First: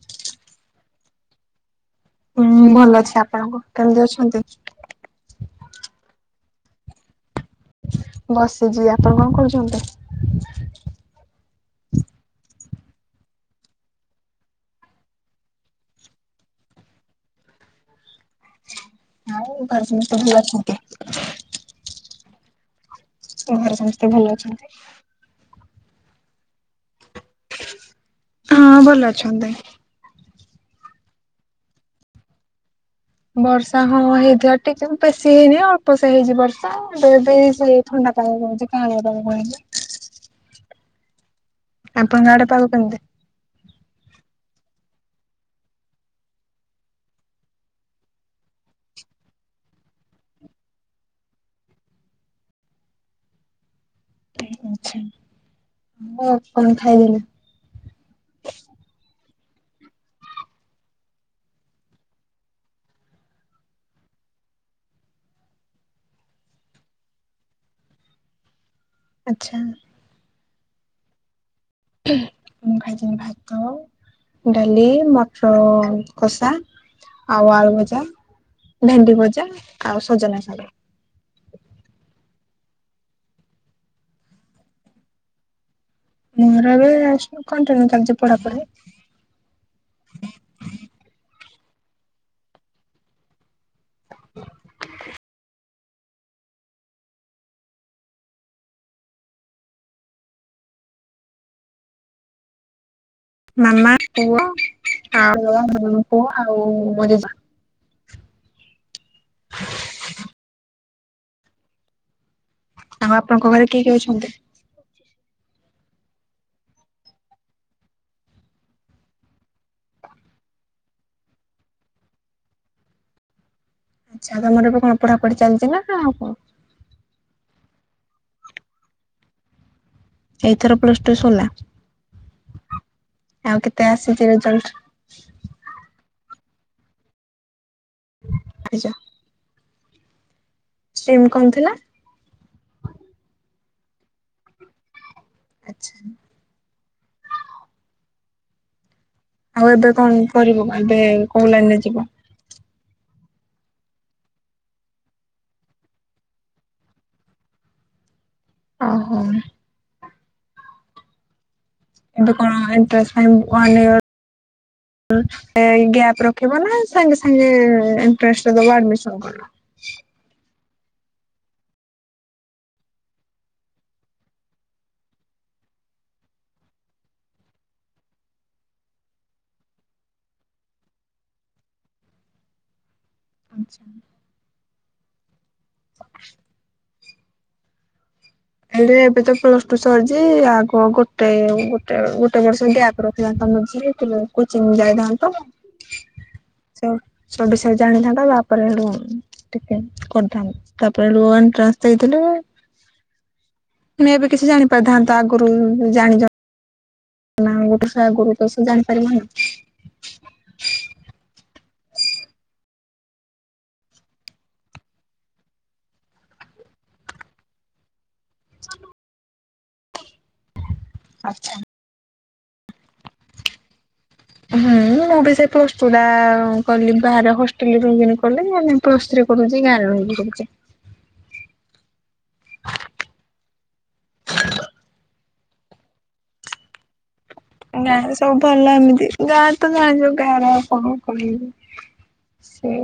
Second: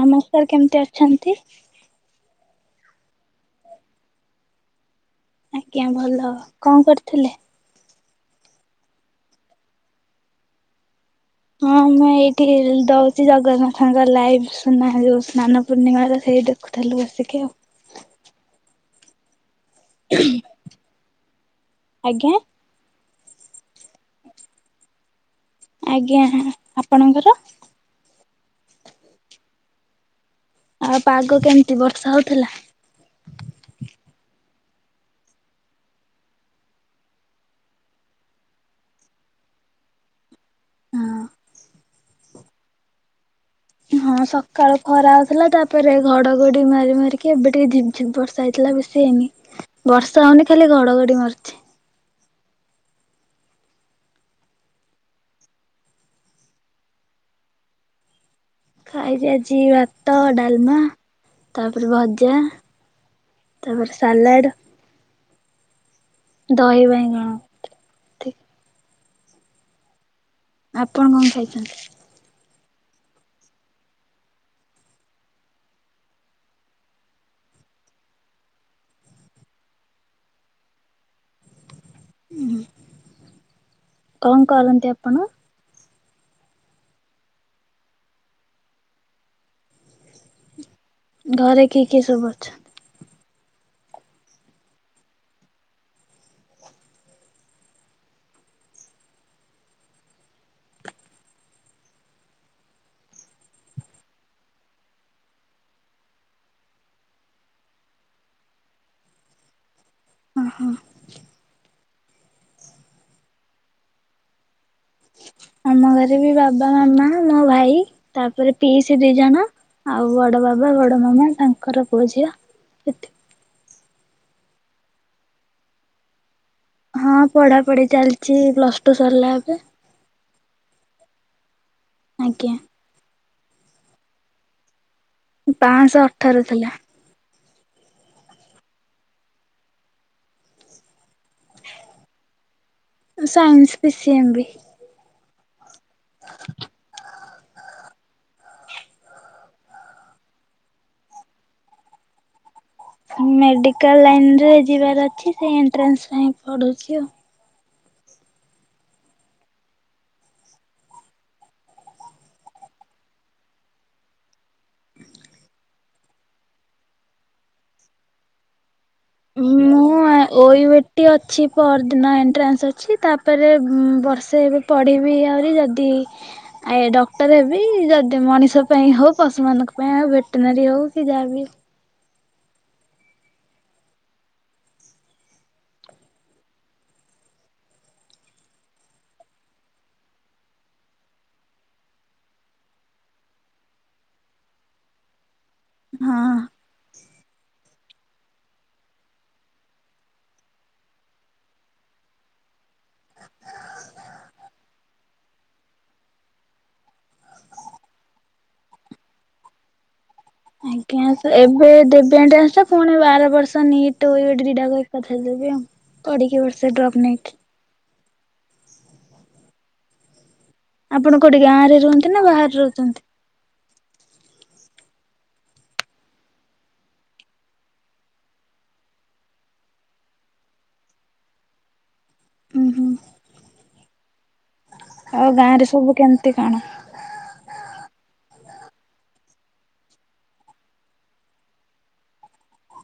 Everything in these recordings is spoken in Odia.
ନମସ୍କାର କେମିତି ଅଛନ୍ତି? ହୁଁ ଭଲ ଅଛି ଆପଣଙ୍କୁ କେମିତି ଅଛନ୍ତି। ଆଜ୍ଞା ଭଲ କଣ କରୁଥିଲେ? ବସିଛି ଆପଣ କଣ କରୁଛନ୍ତି। ହଁ ମୁଁ ଏଇଠି ଦଉଛି ଜଗନ୍ନାଥଙ୍କ ଲାଇଭ ସୁନା ଯୋଉ ସ୍ନାନ ପୂର୍ଣ୍ଣିମ ର ସେ ସେଇ ଦେଖୁଥିଲୁ ବସିକି ଆଉ [unintelligible] ଆଜ୍ଞା ତୁମର ସମସ୍ତେ ଭଲ ଅଛନ୍ତି। ଆଜ୍ଞା ଆପଣଙ୍କର ହଁ ଭଲ ଅଛନ୍ତି। ଆଉ ପାଗ କେମିତି ବର୍ଷା ହଉଥିଲା। ବର୍ଷା ହଁ ହେଇଥିବ ଟିକେ ବେଶୀ ହେଇନି ଅଳ୍ପ ସେ ହେଇଛି ବର୍ଷା ଏବେ ଥଣ୍ଡା [unintelligible] ହ ଆଉ ତମ ଆଡେ ପାଗ କେମିତି? ହଁ ସକାଳ ଖରା ହଉଥିଲା ତାପରେ ଘଡଘଡି ମାରି ମାରିକି ଏବେ ଟିକେ ଝିମ୍ ଝିମ୍ ବର୍ଷା ହେଇଥିଲା। ବେଶି ହେଇନି ବର୍ଷା ହଉନି ଖାଲି ଘଡଘଡି ମାରୁଛି। ମୁଁ କଣ ଖାଇଲି। ଘିଅ ଭାତ ଡାଲମା ତାପରେ ଭଜା ତାପରେ ସାଲାଟ ଦହିବାଇଗଣ ଆଚ୍ଛା। ଆପଣ କଣ ଖାଇଛନ୍ତି? ମୁଁ ଖାଇଥିଲି ଭାତ ଡାଲି ମଟର କଷା ଆଉ ଆଳୁ ଭଜା ଭେଣ୍ଡି ଭଜା ଆଉ ସଜନା ଶାଗ। ଉଁ କଣ କରନ୍ତି ଆପଣ? ମୋର ଏବେ କଣ୍ଟିନ୍ୟୁ ଚାଲିଚି ପଢା ପଢି। ଘରେ କିଏ କିଏ ସବୁ ଅଛନ୍ତି? ହ ମାମା, ପୁଅ, ଆଉ [unintelligible] ମୁଁ ପୁଅ ଆଉ ମୋ ଜେଜ। ଓ ହଁ। ଆଉ ଆପଣଙ୍କ ଘରେ କିଏ କିଏ ଅଛନ୍ତି? ଆମ ଘରେ ବି ବାବା ମାମା ମୋ ଭାଇ ତାପରେ ପିଇସି ଦି ଜଣ। ଆଉ ବଡ ବାବା ବଡ ମାମା ତାଙ୍କର ପୁଅ ଝିଅ ଏତିି। ଆଚ୍ଛା ତୋମର ଏବେ କଣ ପଢାପଢି ଚାଲିଚି ନା ଆଉ କଣ? ହଁ ପଢାପଢି ଚାଲିଚି ପ୍ଲସ୍ ଟୁ ସରିଲା ଏବେ। ଏଇଥର ପ୍ଲସ୍ ଟୁ ସଲା? ଆଜ୍ଞା। ଆଉ କେତେ ଆସିଚି ରେଜଲ୍ଟ? ପାଁଶହ ଅଠର ଥିଲା। ପାଁଶ ସିମ୍ କଣ ଥିଲା? ଅ, ସାଇନ୍ସ ପିସିି ଏମ୍ ବି। ଆଚ୍ଛା। ଆଉ ଏବେ କଣ କରିବୁ? ଏବେ କୋଉ ଲାଇନ୍ ରେ ଯିବ? ମେଡିକାଲ୍ ଲାଇନ୍ ରେ ଯିବାର ଅଛି ସେ ଏଣ୍ଟ୍ରାନ୍ସ ପାଇଁ ପଢୁଛି ଆଉ। ଓ ହଁ। ଏବେ କଣ ଏଣ୍ଟ୍ରାନ୍ସ ପାଇଁ ୱାନ୍ ଇୟର୍ ଓ ଏ ଗ୍ୟାପ୍ ରଖିବ ନା ସାଙ୍ଗେ ସାଙ୍ଗେ ଏଣ୍ଟ୍ରାନ୍ସ ଟା ଦବ ଆଡମିସ ମୁଁ ଆ ଓଇଏ ଟି ଅଛି ପରଦିନ ଏଣ୍ଟ୍ରାନ୍ସ ଅଛି। ତାପରେ ଉଁ, ବର୍ଷେ ଏବେ ପଢିବି ଆହୁରି ଯଦି ଇ ଆ, ଡକ୍ଟର୍ ହେବି ଯଦି ମଣିଷ ପାଇଁ ହଉ ପଶୁ ମାନଙ୍କ ପାଇଁ ଆଉ ଭେଟେନାରୀ ହଉ। ସେ ଯାହା ବି ଆଚ୍ଛା। [unintelligible] ହେଲେ ଏବେ ତ ପ୍ଲସ୍ ଟୁ ସରିଚି। ଆଗ ଗୋଟେ ଗୋଟେ ଗୋଟେ ବର୍ଷ ଗ୍ୟାପ୍ ରଖିଲେ [unintelligible] ବୁଝିଥିଲେ କୋଚିଂ ଯାଇ ଥାଆନ୍ତ। ହଁ। ତ ସବୁ ବିଷୟ ଜାଣି ଥାଆନ୍ତା ତା ପରେ ସେଠୁ ଠିକ୍ କେ କରିଥାନ୍ ତା ପରେ ସେଠୁ ୱାନ୍ ଟ୍ରାନ୍ସ ଦେଇଥିଲେ [unintelligible] ତୁମେ ଏବେ କିଛି ଜାଣି ପାରିଥାନ୍ତ ଆଗରୁ ଜାଣିଚ। ନା ଆଉ ଗୋଟେ ସେ ଆଗରୁ ତ ସେ ଜାଣିପାରିବନି। ଇଆଁସେ ଜ ଏବେ ଦେବେ ଏଣ୍ଟ୍ରାନ୍ସ ଟା ପୁଣି ଆର ବର୍ଷ ନିଟ ଅଇ ରେଡି ରିଡା କରିପାରିଥାନ୍ତ କି ପଢିକି ବର୍ଷେ ଡ୍ରପ୍ ନେଇକି। [unintelligible] ଆପଣ କୋଉଠି ଆଚ୍ଛା। ଗାଁରେ ରୁହନ୍ତି ନା ବାହାରେ ରହୁଚନ୍ତି? ହଁ। ମୁଁ ବି ସେ ପ୍ଲସ୍ ଟୁ କରିଲି ବାହାରେ ହଷ୍ଟେଲ୍ ରେ ରହିକି ଆମେ କଲେ। ଏବେ ପ୍ଲସ୍ ଥ୍ରୀ କରୁଚି ଗାଁରେ ରହି। [unintelligible] କରୁଚେ। [inaudible] ଉୁଁ ହୁଁ [unintelligible] ଆଉ ଗାଁରେ ସବୁ କେମିତି କଣ? ଗାଁରେ ସବୁ ଭଲ ଏମିତି ଗାଁରେ ତ ଜାଣିଚ। ଗାଁର କଣ କହିବି? ସେ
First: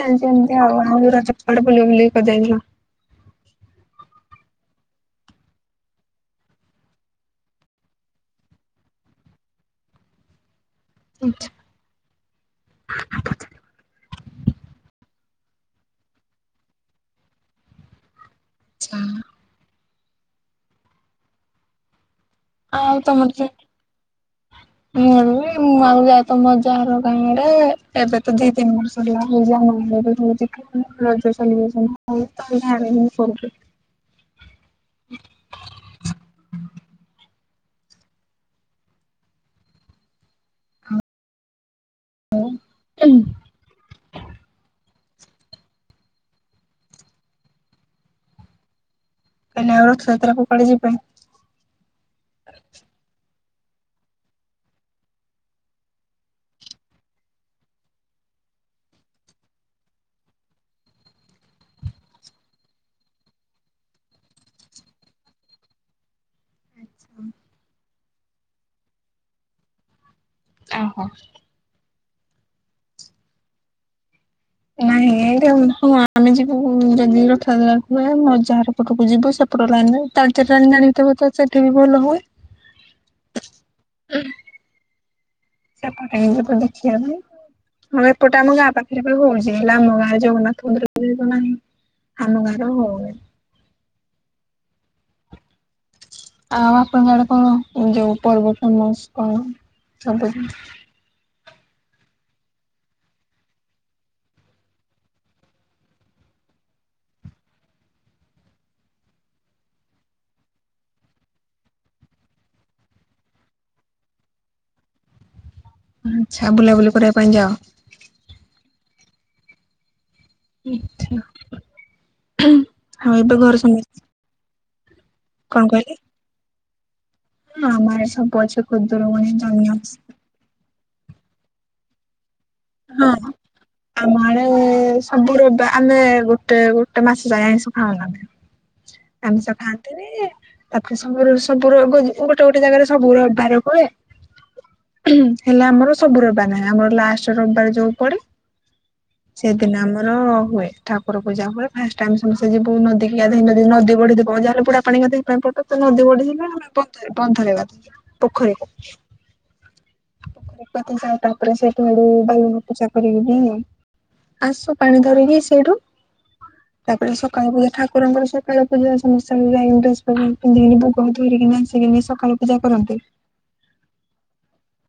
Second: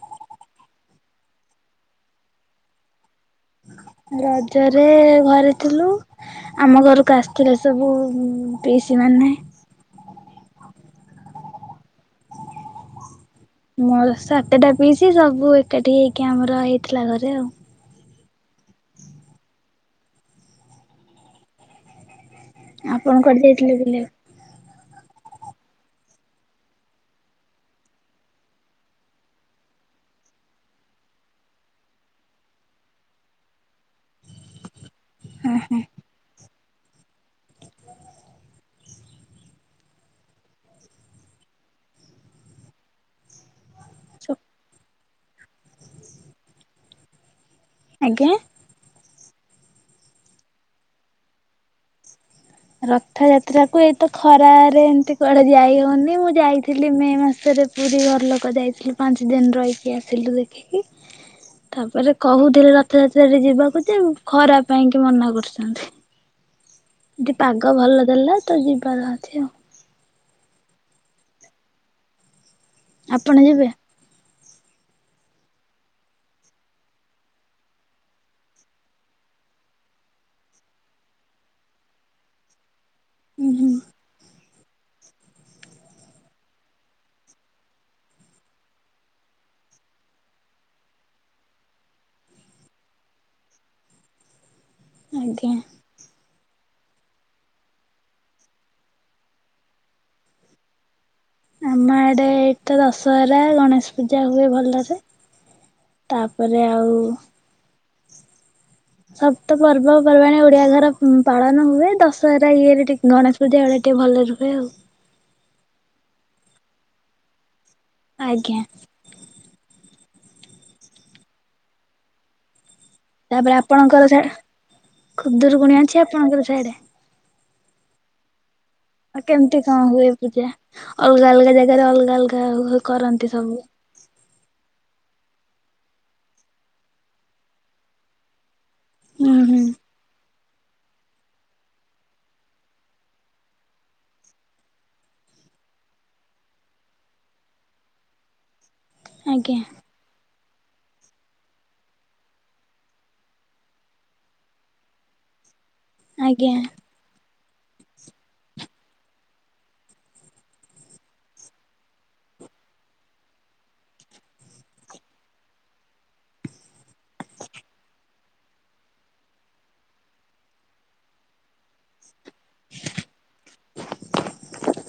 ଚାଲିଚି ଏମିତି ଆଉ। ଆଉ ଯୋଉ ରଜରେ କୁଆଡେ ବୁଲାବୁଲି କରି ଯାଇନ? [unintelligible] ରଜରେ ଘରେ ଥିଲୁ, ଆମ ଘରୁକୁ ଆସିଥିଲେସବୁ ପିଶିମାନେ। [unintelligible] [unintelligible] ମୋର ସାତେଟା ପିଶି ସବୁ ବୁ ଏକାଠି ହେଇକି ଆମର ହେଇଥିଲା ଘରେ ଆଉ। ଆଛା। ଆପଣ କୁଆଡେ ଯାଇଥିଲେ ବୁଲିବାକୁ? ମୁଁ ମୁଁ ଆଉକୁ ଯାଏ ତ ମଜାହାର ଗାଁ ରେ ଏବେ ତ ଦି ତିନି ବର୍ଷ ହେଲା [unintelligible] ରଜରେ ଚାଲିିବ ତ ଆ ମୁଁ ଫୋନରେ ହ ହୁଁ। [unintelligible] ଆଜ୍ଞା? ହେଲୋ ରଥ ଯାତ୍ରାକୁ କୁଆଡେ ଯିବେ? ରଥ ଯାତ ଯାତ୍ରାକୁ ଏତ ଖରାରେ ଏମିତି କୁଆଡେ ଯାଇ ହଉନି, ମୁଁ ଯାଇଥିଲି ମେ ମାସରେ ପୁରୀ ଘରଲୋକ ଯାଇଥିଲୁ ପାଞ୍ଚ ଦିନ ରହିକି ଆସିଲୁ ଦେଖିକି। ତାପରେ କହୁଥିଲେ ରଥଯାତ୍ରାରେ ଯିବାକୁ ଯେ ଖରା ପାଇଁକି ମନା କରୁଛନ୍ତି। ଯି ପାଗ ଭଲ ଦେଲା ତ ଯିବାର ଅଛି ଆଉ। ଓହୋ। ଆପଣ ଯିବେ? ନାଇଁ ଏମତି ହଁ ଆମେ ଯିବୁ ଯଦି ରଥ ଯାତ୍ରା ହୁଏ ଅଜା ଘର ପଟକୁ ଯିବୁ ସେ [unintelligible] ସେଠିବି ଭଲ ହୁଏ। ହୁଁ ହୁଁ। ସେପଟେ ଏବେ ଦେଖିବାର ନାହିଁ। ହଁ ଏପଟେ ଆମ ଗାଁ ପାଖରେ ବା ହଉଛି ହେ ଆମ ଗାଁରେ ଜଗନ୍ନାଥ ମନ୍ଦିର ତ ନାହିଁ। ଆମ ଗାଁରେ ଆଉ ହଉନି। ଆଜ୍ଞା। ଆଉ ଆପଣଙ୍କ ଆଡେ କଣ ଯୋଉ ପର୍ବ ଫେମସ କଣ? ସପତି ଆମ ଆଡେ ଏଇଟା ଦଶହରା, ଗଣେଶ ପୂଜା ହୁଏ ଭଲରେ। ତାପରେ ଆଉ ସପ୍ତ ପର୍ବ ପର୍ବାଣୀ ଓଡିଆ ଘର ପାଳନ ହୁଏ ଦଶହରା ଇଏରେ ଟିକେ ଗଣେଶ ପୂଜା ବେଳେ ଟିକେ ଭଲରେ ହୁଏ ଆଉ। ଆଚ୍ଛା ବୁଲାବୁଲି କରିବା ପାଇଁ ଯାଅ? ଆଜ୍ଞା। ଆଛା ଆଉ ଏବେ ଘରେ ସମସ୍ତେ ଖୁଦରୁ କଣ କୁଣି କହିଲେ? ଅଛି, ଆପଣଙ୍କର ସିଆଡେ? ହଁ ଆମ ଆଡେ ସବୁ ଅଛି। ଆଉ ଖୁଦୁରୁକୁଣୀ କେମିତି ଜହ୍ନି କଣ ଓଷା ହୁଏ ପୂଜା? ଅଲଗା ଅଲଗା ଜାଗାରେ ଅଲଗା ଅଲଗା ହଁ କରନ୍ତି ସବୁ। ଆମ ଆଡେ ସବୁ ର ଆମେ ଗୋଟେ ଗୋଟେ ମାସ ଯାଏଁ ଆଇଁଷ ଖାଉନା। ହୁଁ ଆମିଷ ହୁଁ ଖାଆନ୍ତିନି ତାପରେ ସବୁ ସବୁର ଗୋଟେ ଗୋଟେ ଜାଗାରେ ସବୁର ବାର ପଡ଼େ। ହ ହୁଁ ହେଲେ ଆମର ସବୁ ରବିବାର ନାହିଁ ଆମର ଲାଷ୍ଟ ରବିବାର ଯୋଉ ପଡେ ଆଜ୍ଞା ସେଦିନ ଆମର ହୁଏ, ଠାକୁର ପୂଜା ହୁଏ ଫାଷ୍ଟ ଆମେ ସମସ୍ତେ ଯିବୁ ନଦୀ କିି ଗାଧୋଇବା ନଦୀ ବଢି ଥିବ, ଯାହାବି ହେଲେ ବୁଡ଼ ପଡ଼ି ଗାଧେଇବା ପାଇଁ ପ ଯଦି ନଦୀ ବଢି ହେଲା ଆଜ୍ଞା ଆମେ ବଧ ବନ୍ଧ ରେ ଗାଧଉ ପୋଖରୀ କୁ ପୋଖରୀ କୁ ଗାଧେଇ ଯାଉ ତାପରେ ସେଠୁ ବାଲୁଗାଁ ପୂଜା କରିକି ଆସୁ ପାଣି ଧରିକି ସେଇଠୁ, ତାପରେ ସକାଳ କୁ ଠାକୁରଙ୍କର ସକାଳ ପୂଜା ସମସାଇ ପିନ୍ଧିକି ଭୋଗ ଧରିକି ନାସିକି ସକାଳ ପୂଜା କରନ୍ତି।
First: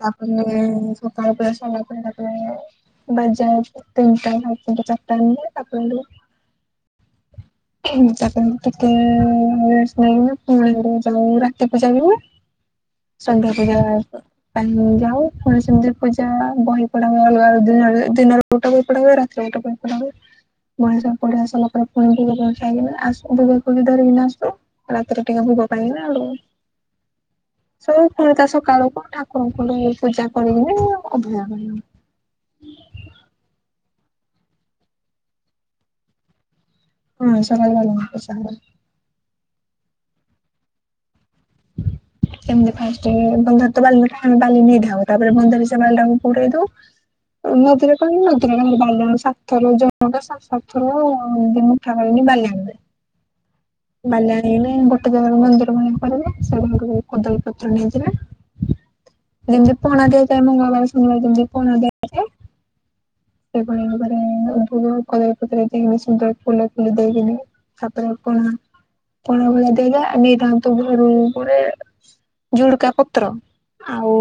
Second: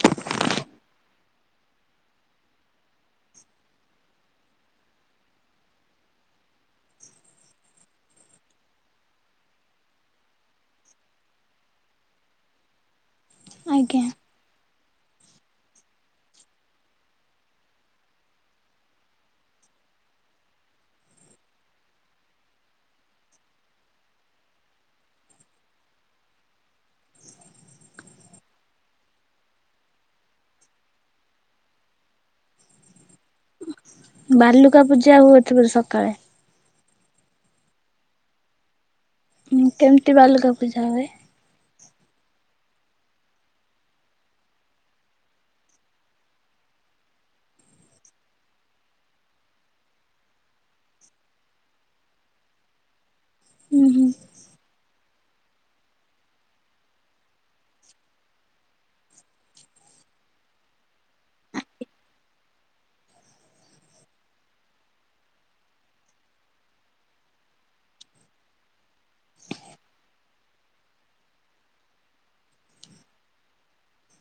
ତାପରେ ସକାଳ ପ ସକାଳେ ତାେ ବଜାନିଟା ଚାରିଟା ହେଲେ ତାକୁ ହେଲେ [inaudible] ହୁଁ ତା ଟିକେ ରେଷ୍ଟ ନେଇ ପୁଣି ଯାଉ ରାତି ପୂଜା ବି ହୁଏ। ସନ୍ଧ୍ୟା ପୂଜା ଆଜ୍ଞା। ଯାଉ ଗଣେଶମତି ପୂଜା ବହି ପଢାବେ ଅଲଗା ଦ ଦିନରେ ଗୋଟେ ବହି ପଢାବେ ରାତିରେ ଗୋଟେ ମ ପସ ଫୁଣି ଆ ଭୋଗକୁ ବି ଧରିକିନା ଆସୁ ରାତିରେ ଟିକେ ଭୋଗ ପାଇଁନା [inaudible] ସବୁ ପୁଣିଟ ସକାଳକୁ ଠାକୁରଙ୍କୁ ପୂଜା କରି ଅଭୟାରଣ [inaudible] ବାଲୁକା ପୂଜା ହୁଏଥପ ସକାଳେ ହଁ ସକାଳେ ବାଲୁକା ପୂଜା ହୁଏ। କେମିତି ବାଲୁକା ପୂଜା ହୁଏ? ସେମତି ଫାଷ୍ଟ ବନ୍ଧ ତ ବାଲି ଆମେ ବାଲି ନେଇଥାଉ ତାପରେ ବନ୍ଧ ବି ସେ ବାଲିଟାକୁ ପୁଡେଇ ଦଉ। ନଦୀରେ କହିଲ ନଦୀର ବାଲି ସାତଥର ଜଣଟା ସାତଥର ମୁଠା କି [unintelligible] [inaudible] ବାଲି ଆଣଲେ ଗୋଟେ ଜାଗାରେ ମନ୍ଦିର ଭ କରିବ ସେ ଓ କୋଦଳୀପତ୍ର ନେଇଯିବ [inaudible] ଯେମତି ପଣାଦେଇଥା ମଙ୍ଗଳବାର ସୁନିବାରମ ପନା ଦେଇ [inaudible] ସେଭଳି ଭରେ ଭୋଗ କଦଳୀ ପତ୍ରର ଦେଇି ସୁନ୍ଦର ଫୁଲ ଫୁଲି ଦେଇକିନି ତାପରେ ଆପଣ ପ ଦେଲେ ନିର୍ଦ୍ଧନ୍ତ ଭରୁ ଉପରେ ଝୁଡ଼କା ପତ୍ର ଆଉ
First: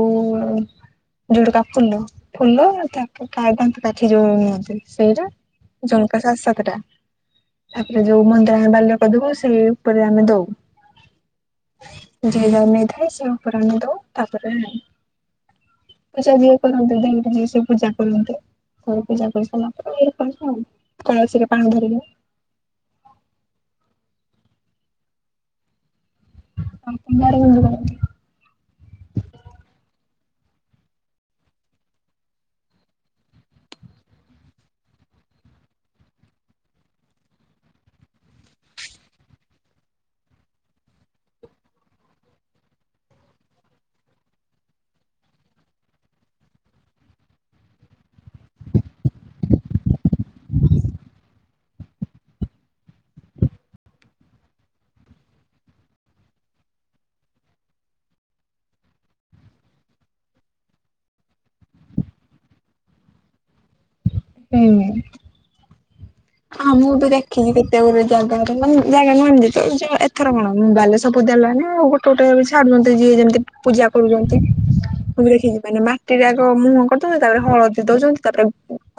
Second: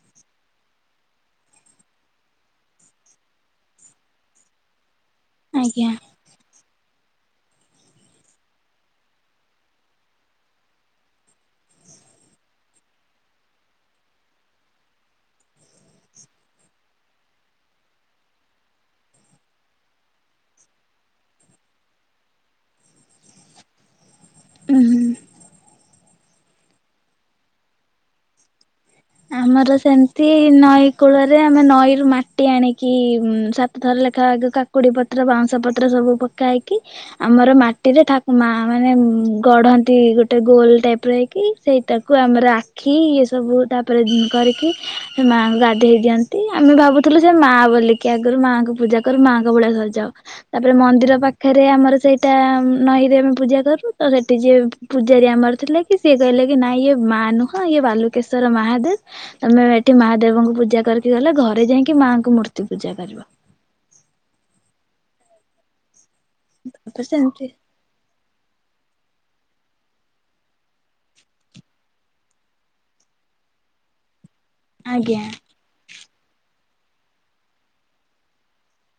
ଯୋଉଟିକା ଫୁଲ ଫୁଲ ତାପ କଦନ୍ତ ଗାଠି ଯୋଉ ନିୁଅନ୍ତି ସେଇଟା ଆଜ୍ଞା। ଜଣଙ୍କ ସାତ ସାତ ଟା ତାପରେ ଯୋଉ ମନ୍ଦିର ଆମେ ବାଲ୍ୟ କଦବ ସେଇ ଉପରେ ଆମେ ଦଉ। ଜିଏ ଯା ନେଇଥାଏ ସେ ଉପରେ ଆମେ ଦୋଉ ତାପରେ ପୂଜା ଯିଏ କରନ୍ତି ଦିନଟା ଯିଏ ସେ ପୂଜା କରନ୍ତି। ପୂଜା କରିସାରିଲା ପରେ ଇ ଆଉ କଳସିରେ ପାଣି ଧରିବ [inaudible] ଉଁ ହୁଁ [unintelligible] ଆମର ସେମିତି ନଈ କୂଳରେ ଆମେ ନଈରୁ ମାଟି ଆଣିକି ସାତଥର ଲେଖା କାକୁଡି ପତ୍ର ବାଉଁଶ ପତ୍ର ସବୁ ପକା ହେଇକି ଆମର ମାଟିରେ ଠାକୁମା ମାନେ ଗଢନ୍ତି ଗୋଟେ ଗୋଲ ଟାଇପ ର ହେଇକି ସେଇଟାକୁ ଆମର ଆଖି ଏ ସବୁ ତା ଉପରେ କରିକି ସେ ମାଆଙ୍କୁ ଗାଧୋଇ ହେଇ ଦିଅନ୍ତି ଆମେ ଭାବୁଥିଲୁ ଯେ ମା ବୋଲିକି ଆଗରୁ ମାଆଙ୍କୁ ପ ପୂଜା କରୁ ମାଙ୍କ ଭଳିଆ ସଜାଉ ତାପରେ ମନ୍ଦିର ପାଖରେ ଆମର ସେଇଟା ନଈରେ ଆମେ ପୂଜା କରୁ। ତ ସେଠି ଯିଏ ପୂଜାରୀ ଆମର ଥିଲା କି ସିଏ କହିଲେ କି ନାଇ ଇଏ ମା ନୁହଁ ଇଏ ବାଲୁକେଶଵର ମାହା ତମେ ଏଠି ମାହା ଦେବଙ୍କୁ ପୂଜା କରିକି ଗଲେ ଘରେ ଯାଇକି ମାଙ୍କୁ ମୂର୍ତ୍ତି ପୂଜା କରିବ। [inaudible] ହୁଁ ହ ମୁଁ ତାପରେ ତ ସେମିତି ଦେଖଛି କେତେ ଗୁଟେ ଜାଗା ମାନେ ଜାଗା ନ ଆ ଏଥର କଣ ବାଲେଶ୍ୱଵ ପୂଦା ଲାନେ ଆଉ ଗୋଟେ ଗୋଟେ ବି ଛଡୁଛନ୍ତି ଯିଏ ଯେମିତି ପୂଜା କରୁଛନ୍ତି ମୁ ଆଜ୍ଞା ବି ରଖିଛି ମାନେ ମାଟିରେ ଆଗ ମୁହଁ କରିଦଉଛନ୍ତି ତାପରେ ହଳଦୀ ଦଉଛନ୍ତି ତାପରେ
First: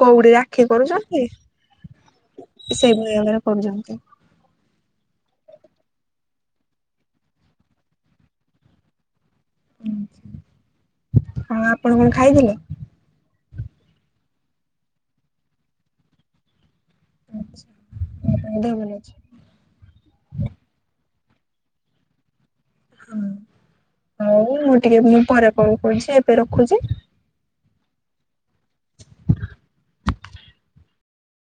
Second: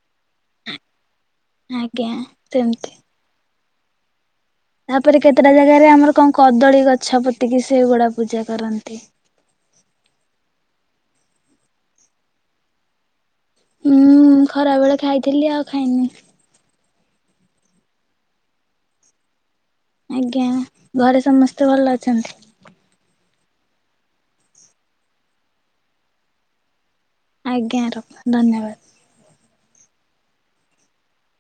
କଉଡି ରାକ୍ଷୀ କରୁଛନ୍ତି ଆଜ୍ଞା ସେମିତି। ସେଇଭଳି ଭାବରେ କରୁଛନ୍ତି। ତାପରେ କେତେଟା ଜାଗାରେ ଆମର କଣ କଦଳୀ ଗଛ ପୋତିକି ସେଗୁଡା ପୂଜା କରନ୍ତି। ହଁ ଆପଣ କଣ ଖାଇଥିଲେ? ହୁଁ ଖରା ବେଳେ ଖାଇଥିଲି ଆଉ ଖାଇନି। ଆଛା ଆ ଦେହ ଭଲ ଅଛି। ଆଜ୍ଞା ଘରେ ସମସ୍ତେ ଭଲ ଅଛନ୍ତି। ହଁ ହଉ ମୁଁ ଟିକେ ମୁଁ ପରେ କଲ କହୁଛି ଏବେ ରଖୁଛି। ଆଜ୍ଞା ରଖ ଧନ୍ୟବାଦ।